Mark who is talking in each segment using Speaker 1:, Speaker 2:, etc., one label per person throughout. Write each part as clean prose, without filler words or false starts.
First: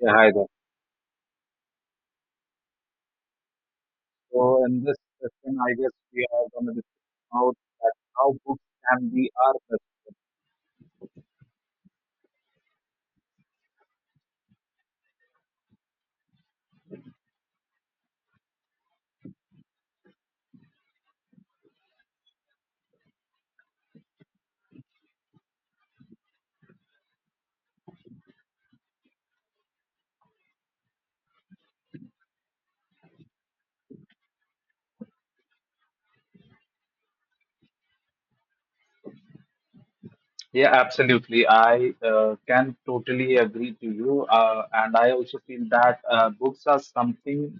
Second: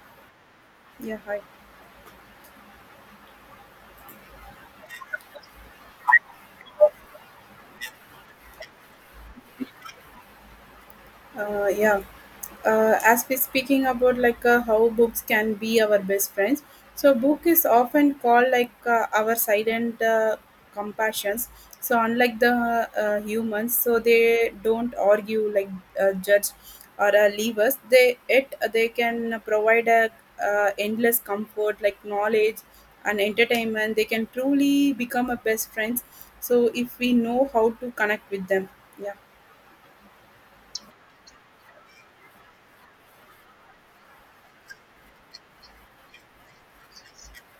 Speaker 1: Yeah, hi there.
Speaker 2: Yeah, hi.
Speaker 1: So in this session, I guess we are going to discuss about that how books can be our best.
Speaker 2: Yeah. As we speaking about like how books can be our best friends, so book is often called like our silent compassions. So unlike the humans, so they don't argue like judge or leave us. They can provide a endless comfort like knowledge and entertainment. They can truly become a best friends. So if we know how to connect with them, yeah,
Speaker 1: Yeah, absolutely. I can totally agree to you, and I also feel that books are something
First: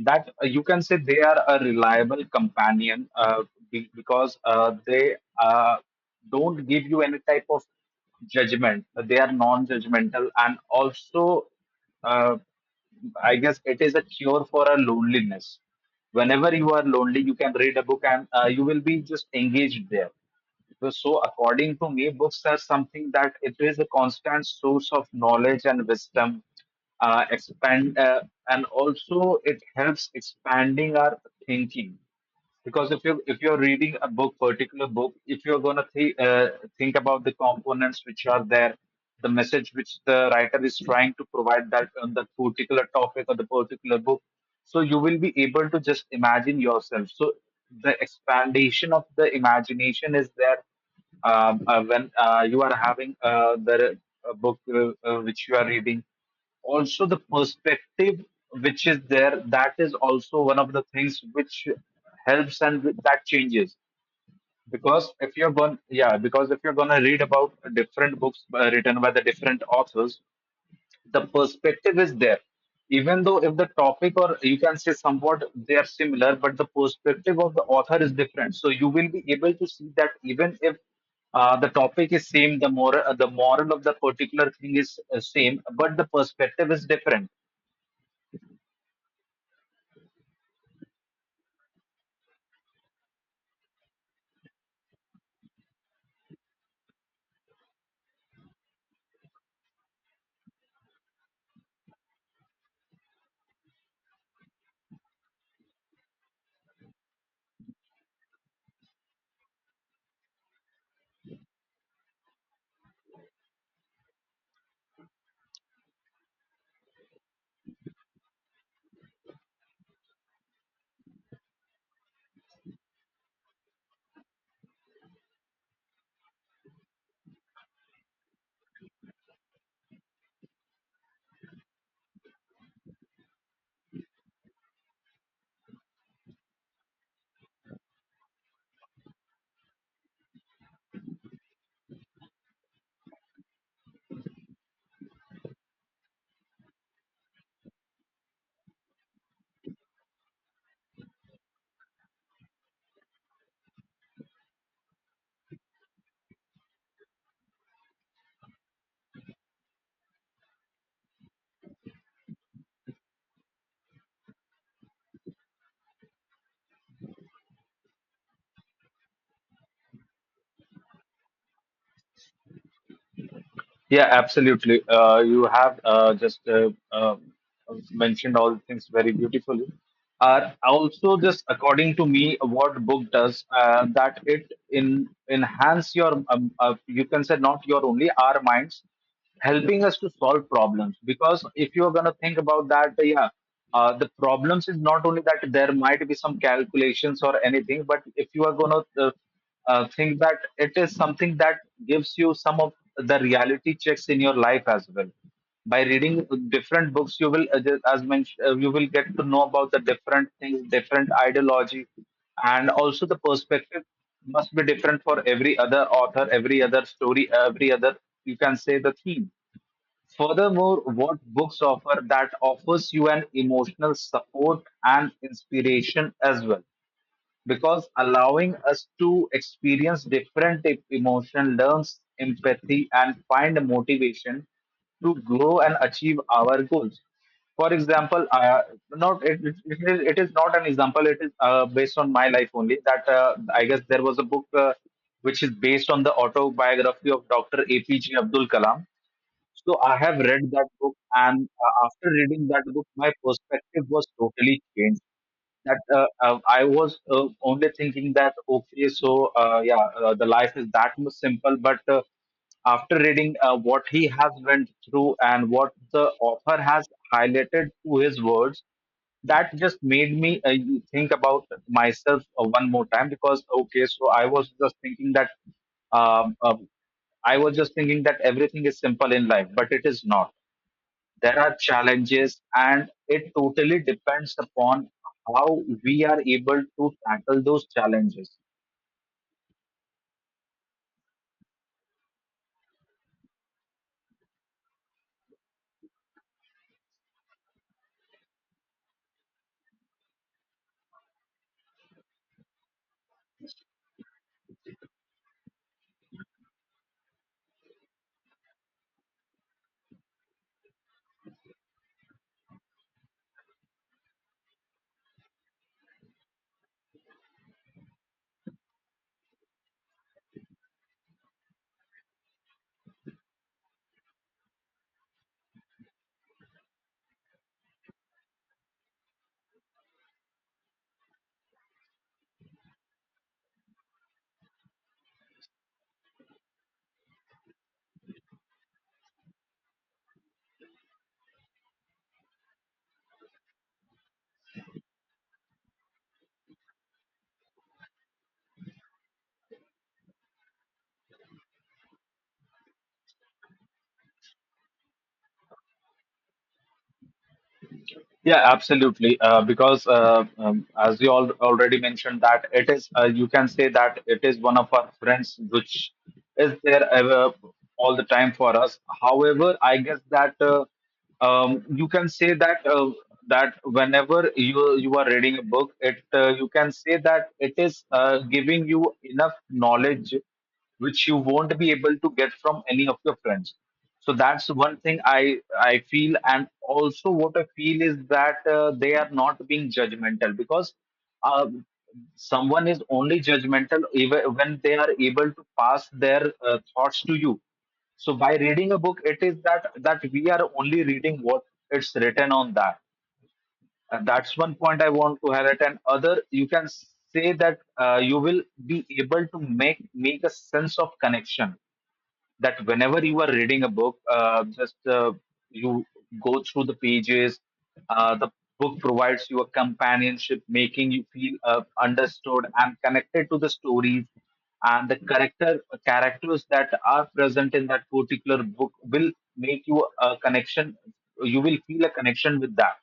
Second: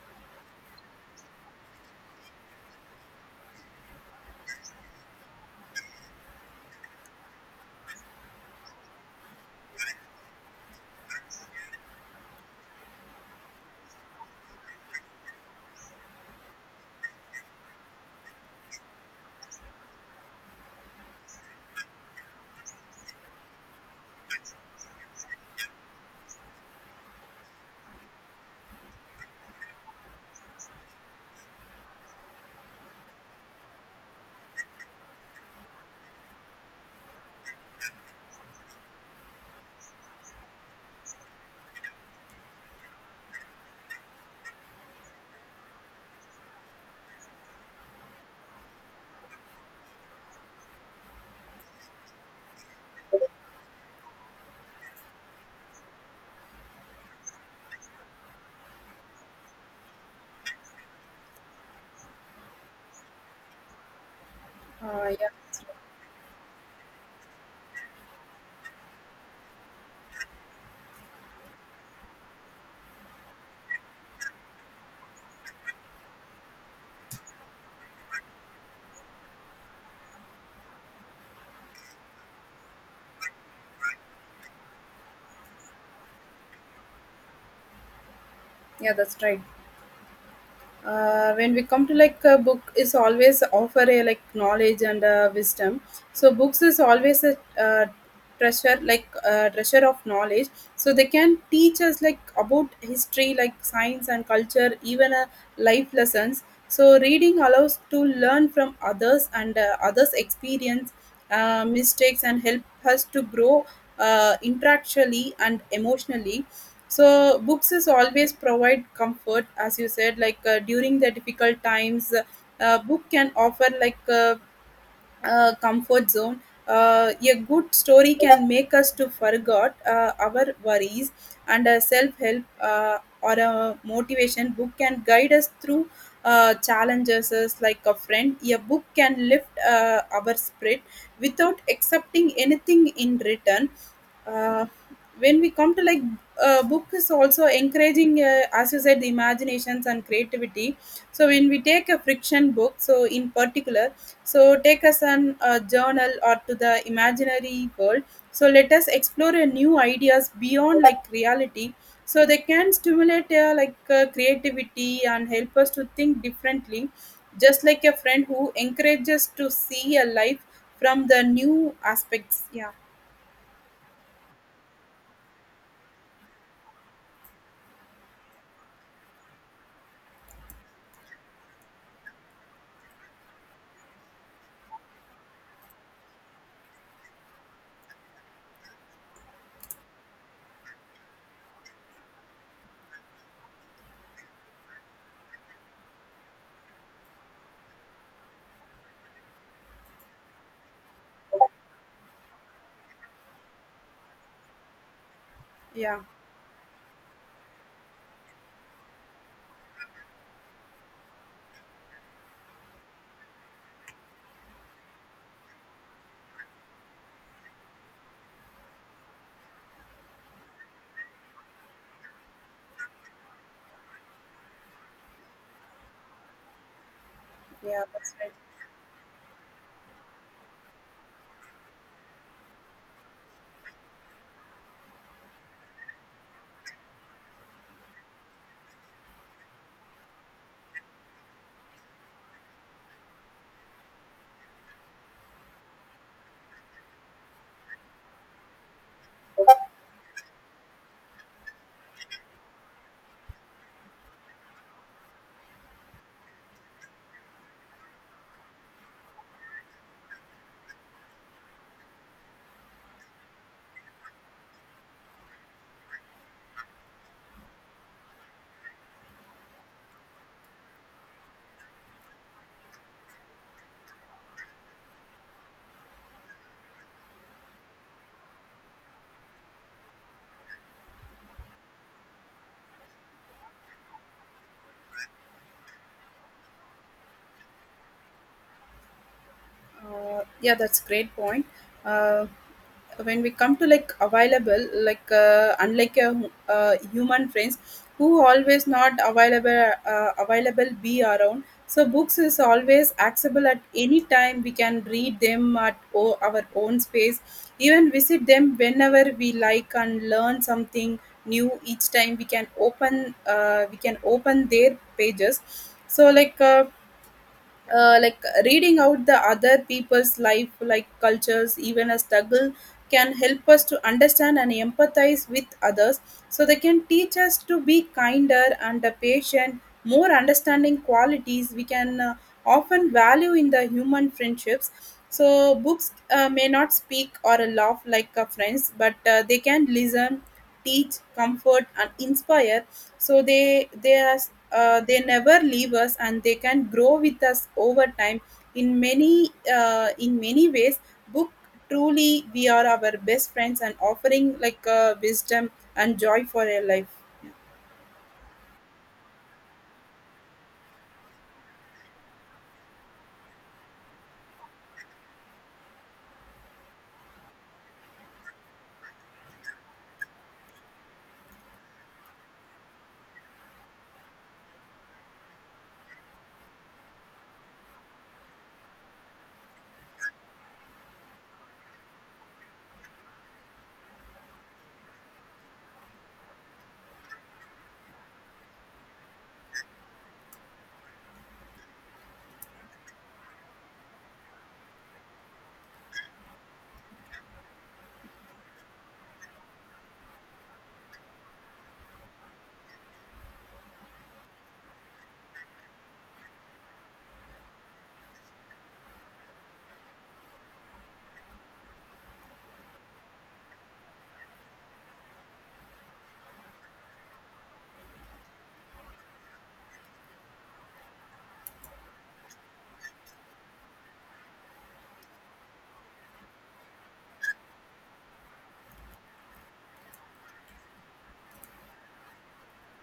Speaker 1: that you can say they are a reliable companion because they don't give you any type of judgment. They are non-judgmental, and also, uh, I guess it is a cure for a loneliness. Whenever you are lonely, you can read a book, and you will be just engaged there. So, according to me, books are something that it is a constant source of knowledge and wisdom, expand and also it helps expanding our thinking because if you're reading a book particular book. If you're going to think about the components which are there, the message which the writer is trying to provide that on the particular topic or the particular book, so you will be able to just imagine yourself. So the expandation of the imagination is there when you are having the book which you are reading. Also the perspective which is there, that is also one of the things which helps and that changes, because
Speaker 2: yeah.
Speaker 1: if you're going yeah because if you're going to read about different books written by the different authors, the perspective is there. Even though if the topic, or you can say somewhat they are similar, but the perspective of the author is different, so you will be able to see that, even if the topic is same, the moral, the moral of the particular thing is same, but the perspective is different.
Speaker 2: Yeah, that's right. When we come to like a book is always offer a like knowledge and wisdom, so books is always a treasure like treasure of knowledge, so they can teach us like about history like science and culture even life lessons. So reading allows to learn from others and others experience mistakes and help us to grow intellectually and emotionally. So books is always provide comfort as you said like during the difficult times. Book can offer like a comfort zone. A good story can make us to forget our worries, and a self-help or a motivation book can guide us through challenges as like a friend a book can lift our spirit without accepting anything in return. uh, when we come to like book is also encouraging as you said the imaginations and creativity, so when we take a friction book so in particular, so take us an a journal or to the imaginary world, so let us explore a new ideas beyond like reality. So they can stimulate like creativity and help us to think differently, just like a friend who encourages to see a life from the new aspects. Yeah.
Speaker 1: Yeah, absolutely. You have just mentioned all things very beautifully. Also, just according to me, what book does that it in enhance your you can say not your only our minds, helping us to solve problems, because if you're going to think about that, the problems is not only that there might be some calculations or anything, but if you are going to think that it is something that gives you some of the reality checks in your life as well. By
Speaker 2: Yeah.
Speaker 1: reading different books you will, just as mentioned, you will get to know about the different things, different ideology, and also the perspective must be different for every other author, every other story, every other, you can say, the theme. Furthermore, what books offer, that offers you an emotional support and inspiration as well,
Speaker 2: Yeah,
Speaker 1: because
Speaker 2: that's
Speaker 1: allowing us to experience different emotion, learns empathy, and find motivation to grow and achieve our goals. For example, not it, it, it is not an example. It is based on my life only. That I guess there was a book which is based on the autobiography of Dr. APJ Abdul Kalam. So I have read that book, and after reading that book, my perspective was totally changed. That I was only thinking that, okay, so the life is that much simple. But after reading what he has went through and what the author has highlighted through his words, that just made me you think about myself one more time, because okay, so I was just thinking that um, um, I was just thinking that everything is simple in life, but it is not. There are challenges, and it totally depends upon how we are able to tackle those challenges.
Speaker 2: right. Yeah, that's great point. Uh, when we come to like available, like unlike a human friends who always not available, available be around. So books is always accessible at any time. We can read them at our own space, even visit them whenever we like and learn something new each time. We can open their pages. So like. Like reading out the other people's life like cultures even a struggle can help us to understand and empathize with others, so they can teach us to be kinder and patient more understanding qualities we can often value in the human friendships. So books may not speak or laugh like friends, but they can listen, teach, comfort and inspire, so they as they never leave us and they can grow with us over time, in many ways book truly we are our best friends and offering like wisdom and joy for our life.
Speaker 1: Yeah, absolutely. Because As you all already mentioned, that it is, you can say, that it is one of our friends which is there ever all the time for us. However, I guess that you can say that that whenever you you are reading a book, it, you can say, that it is giving you enough knowledge which you won't be able to get from any of your friends. So that's one thing I feel, and also what I feel is that they are not being judgmental, because uh, someone is only judgmental even when they are able to pass their thoughts to you. So by reading a book, it is that we are only reading what it's written on that, and that's one point I want to highlight. And other, you can say that you will be able to make a sense of connection. That whenever you are reading a book, just you go through the pages. The book provides you a companionship, making you feel understood and connected to the stories, and the characters that are present in that particular book will make you a connection. You will feel a connection with that.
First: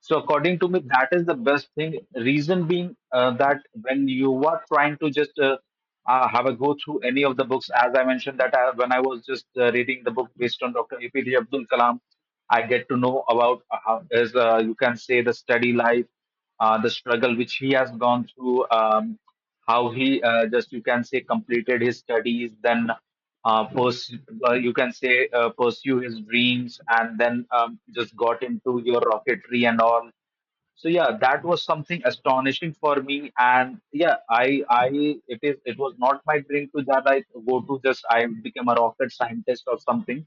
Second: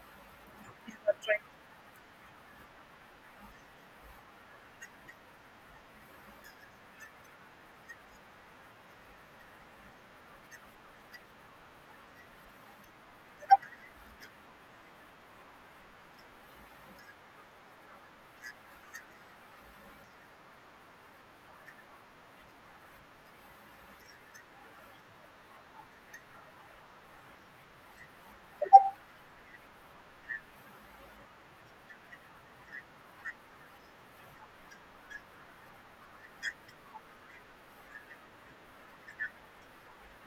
Speaker 1: So according to me, that is the best thing. Reason being that when you are trying to just have a go through any of the books. As I mentioned, that I, when I was just reading the book based on Dr. APJ Abdul Kalam, I get to know about how is, you can say, the study life, the struggle which he has gone through, how he, just you can say, completed his studies, then uh, pers- you can say, pursue his dreams, and then just got into your rocketry and all. So yeah, that was something astonishing for me, and yeah, I it is it was not my dream to that I go to just I become a rocket scientist or something,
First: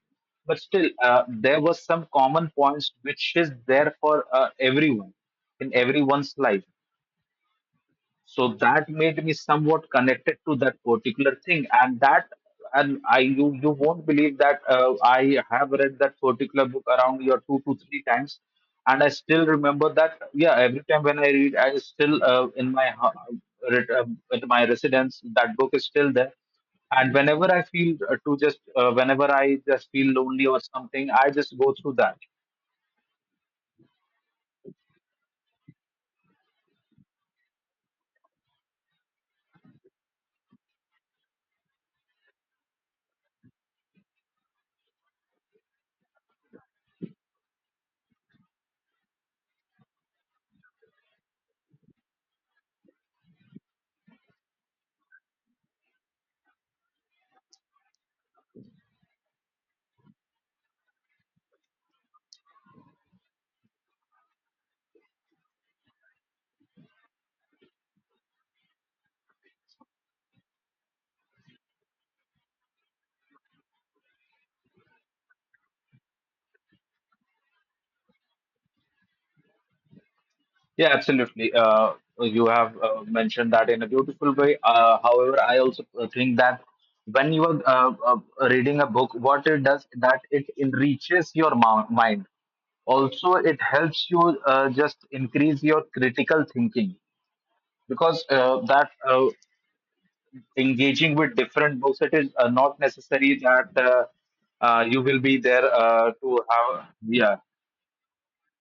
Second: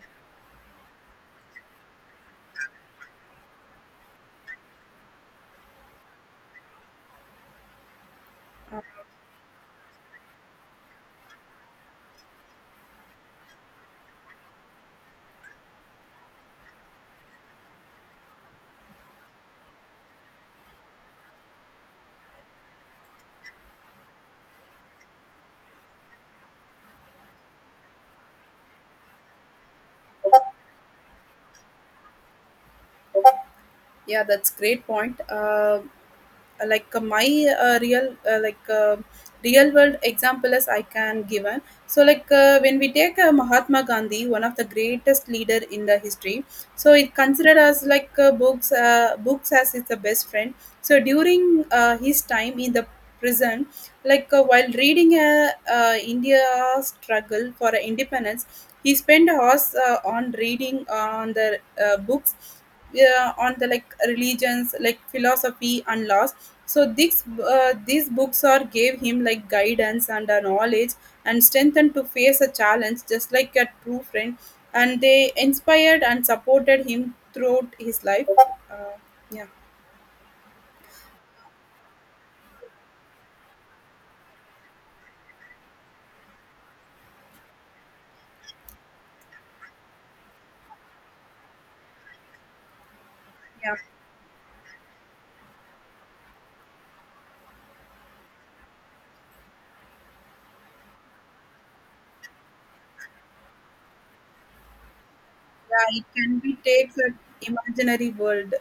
Speaker 1: but still there were some common points which is there for everyone, in everyone's life. So that made me somewhat connected to that particular thing, and that, and I you you won't believe that I have read that particular book around your 2 to 3 times, and I still remember that. Yeah, every time when I read, I still, re- uh, in my residence, that book is still there, and whenever I feel to just whenever I just feel lonely or something, I just go through that.
Speaker 2: Yeah, that's great point. Like my real like real world example as I can given. So like when we take Mahatma Gandhi, one of the greatest leader in the history, so it considered as like books as it's the best friend. So during his time in the prison, like while reading India's struggle for independence, he spent hours on reading on the books, yeah, on the like religions like philosophy and laws, so these books are gave him like guidance and knowledge and strengthened to face a challenge just like a true friend, and they inspired and supported him throughout his life. uh, yeah.
Speaker 1: Yeah, absolutely. You have mentioned that in a beautiful way. However, I also think that when you are reading a book, what it does, that it enriches your mind. Also, it
Speaker 2: Yeah.
Speaker 1: helps you just increase your critical thinking, because that engaging with different books, it is not necessary that you will be there
Speaker 2: Yeah, it can
Speaker 1: to
Speaker 2: be
Speaker 1: have.
Speaker 2: takes an
Speaker 1: Yeah.
Speaker 2: imaginary world.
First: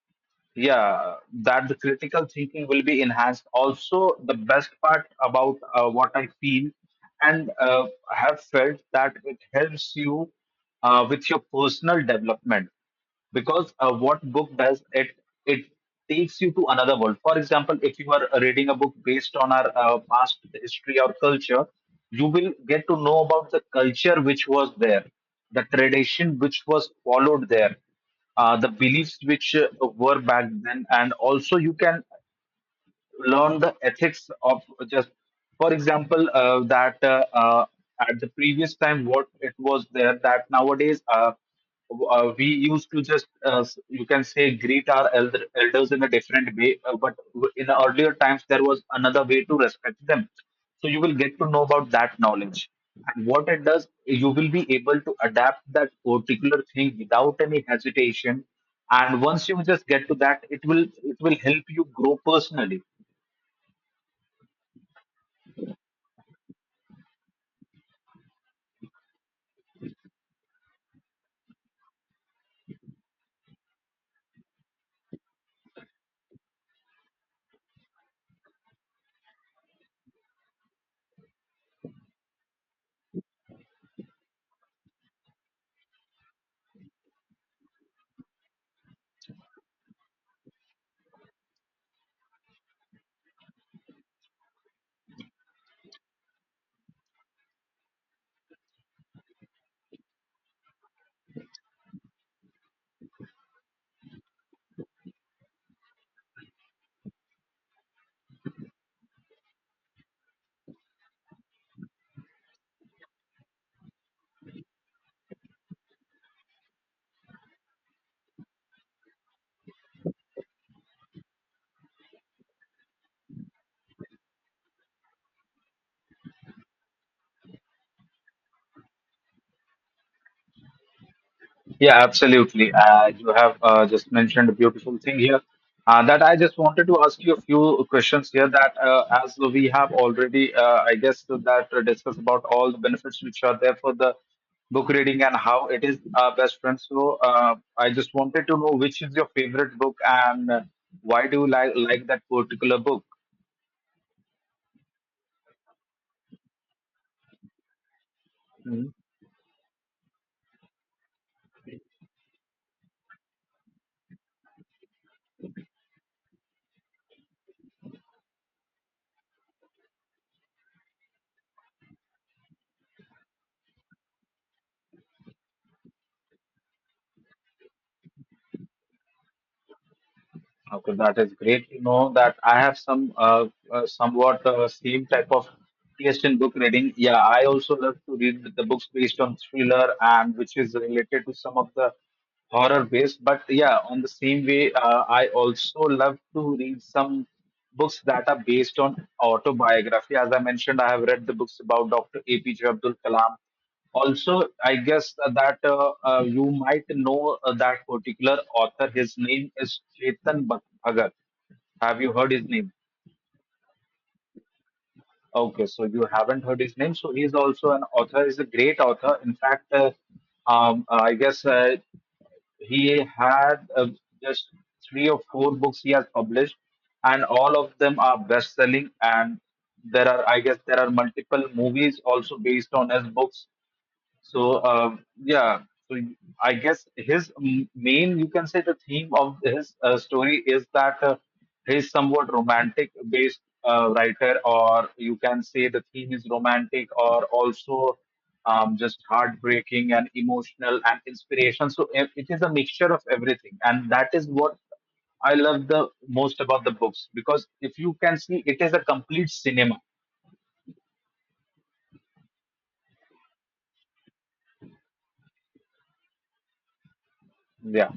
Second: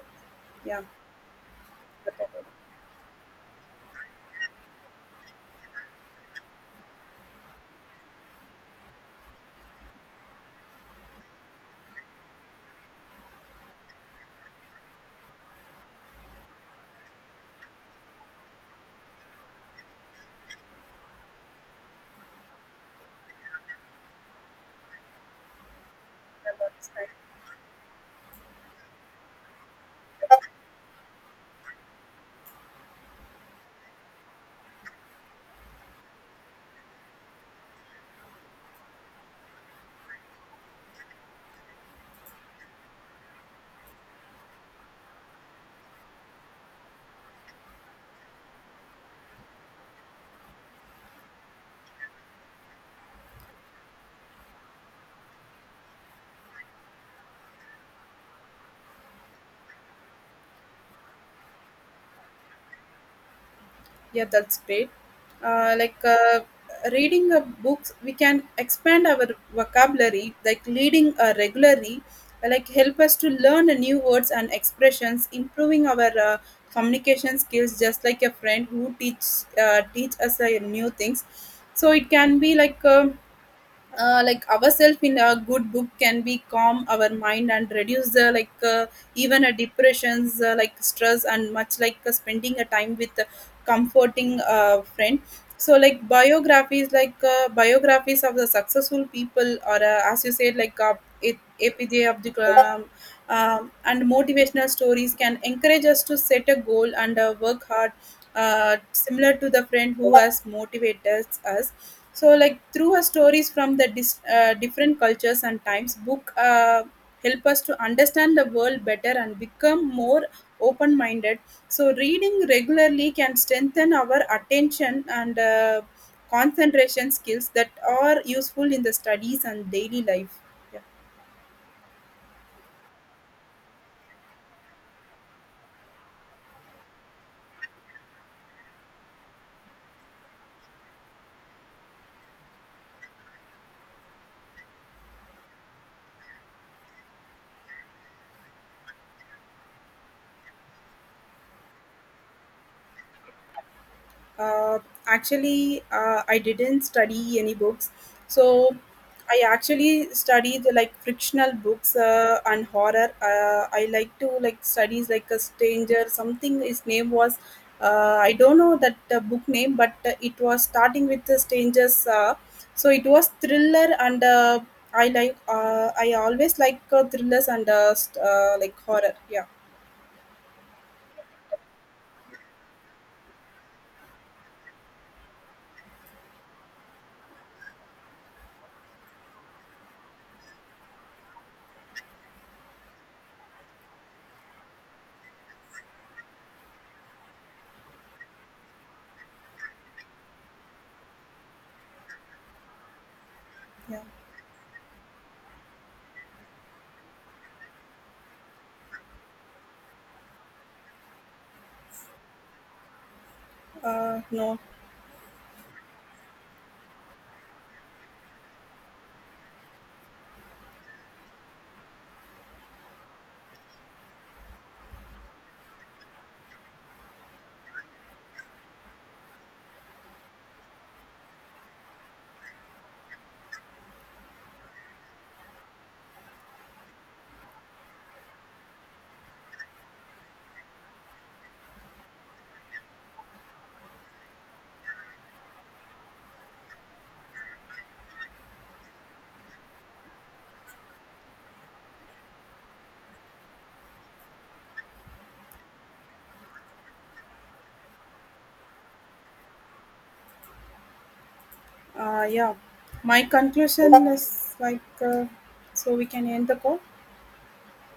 Speaker 2: Yeah.
Speaker 1: Yeah, that the critical thinking will be enhanced. Also the best part about, what I feel and have felt, that it helps you with your personal development, because what book does, it takes you to another world. For example, if you are reading a book based on our past history or culture, you will get to know about the culture which was there, the tradition which was followed there, the beliefs which were back then, and also you can learn the ethics of just. For example, that at the previous time, what it was there, that nowadays, we used to just you can say, greet our elders in a different way, but in the earlier times there was another way to respect them. So you will get to know about that knowledge, and what it does, you will be able to adapt that particular thing without any hesitation, and once you just get to that, it will help you grow personally.
Speaker 2: Yeah, that's great. Like reading a books, we can expand our vocabulary. Like reading regularly, like help us to learn a new words and expressions, improving our communication skills. Just like a friend who teach us new things, so it can be like. Like ourselves in a good book can be calm our mind and reduce the like even a depressions like stress and much like spending a time with a comforting friend, so like biographies of the successful people or as you said like A- APJ Abdul Kalam, um, and motivational stories can encourage us to set a goal and work hard, uh, similar to the friend who has motivated us. So like through her stories from the different cultures and times book help us to understand the world better and become more open minded, so reading regularly can strengthen our attention and concentration skills that are useful in the studies and daily life.
Speaker 1: Yeah, absolutely. You have just mentioned a beautiful thing here. That I just wanted to ask you a few questions here. That as we have already, I guess, that discussed about all the benefits which are there for the book reading, and how it is our best friend. So I just wanted to know which is your favorite book, and why do you like that particular book?
Speaker 2: Uh, Actually, I didn't study any books, so
Speaker 1: Hmm.
Speaker 2: I actually studied like fictional books and horror. I like to like studies like a stranger. Something his name was. I don't know that book name, but it was starting with the strangers. So it was thriller, and I like. I always like thrillers and like horror. Yeah.
Speaker 1: Okay, that is great. You know that I have some somewhat same type of taste in book reading. Yeah, I also love to read the books based on thriller and which is related to some of the horror based. But yeah, on the same way, I also love to read some books that are based on autobiography. As I mentioned, I have read the books about Dr. APJ Abdul Kalam.
Speaker 2: Yeah.
Speaker 1: Also, I guess that you might know that particular author. His name is Bhagat. Have you heard his name?
Speaker 2: No.
Speaker 1: Okay, so you haven't heard his name. So he's also an author. He's a great author. In fact, I guess he had just 3 or 4 books he has published, and all of them are best-selling. And there are, I guess, there are multiple movies also based on his books. So yeah, so I guess his main, you can say, the theme of his story is that he's somewhat romantic-based writer, or you can say the theme is romantic, or also just heartbreaking and emotional and inspiration. So it is a mixture of everything, and that is what I love the most about the books, because if you can see, it is a complete cinema.
Speaker 2: Yeah, my conclusion is like, so we can end the call.
Speaker 1: Yeah.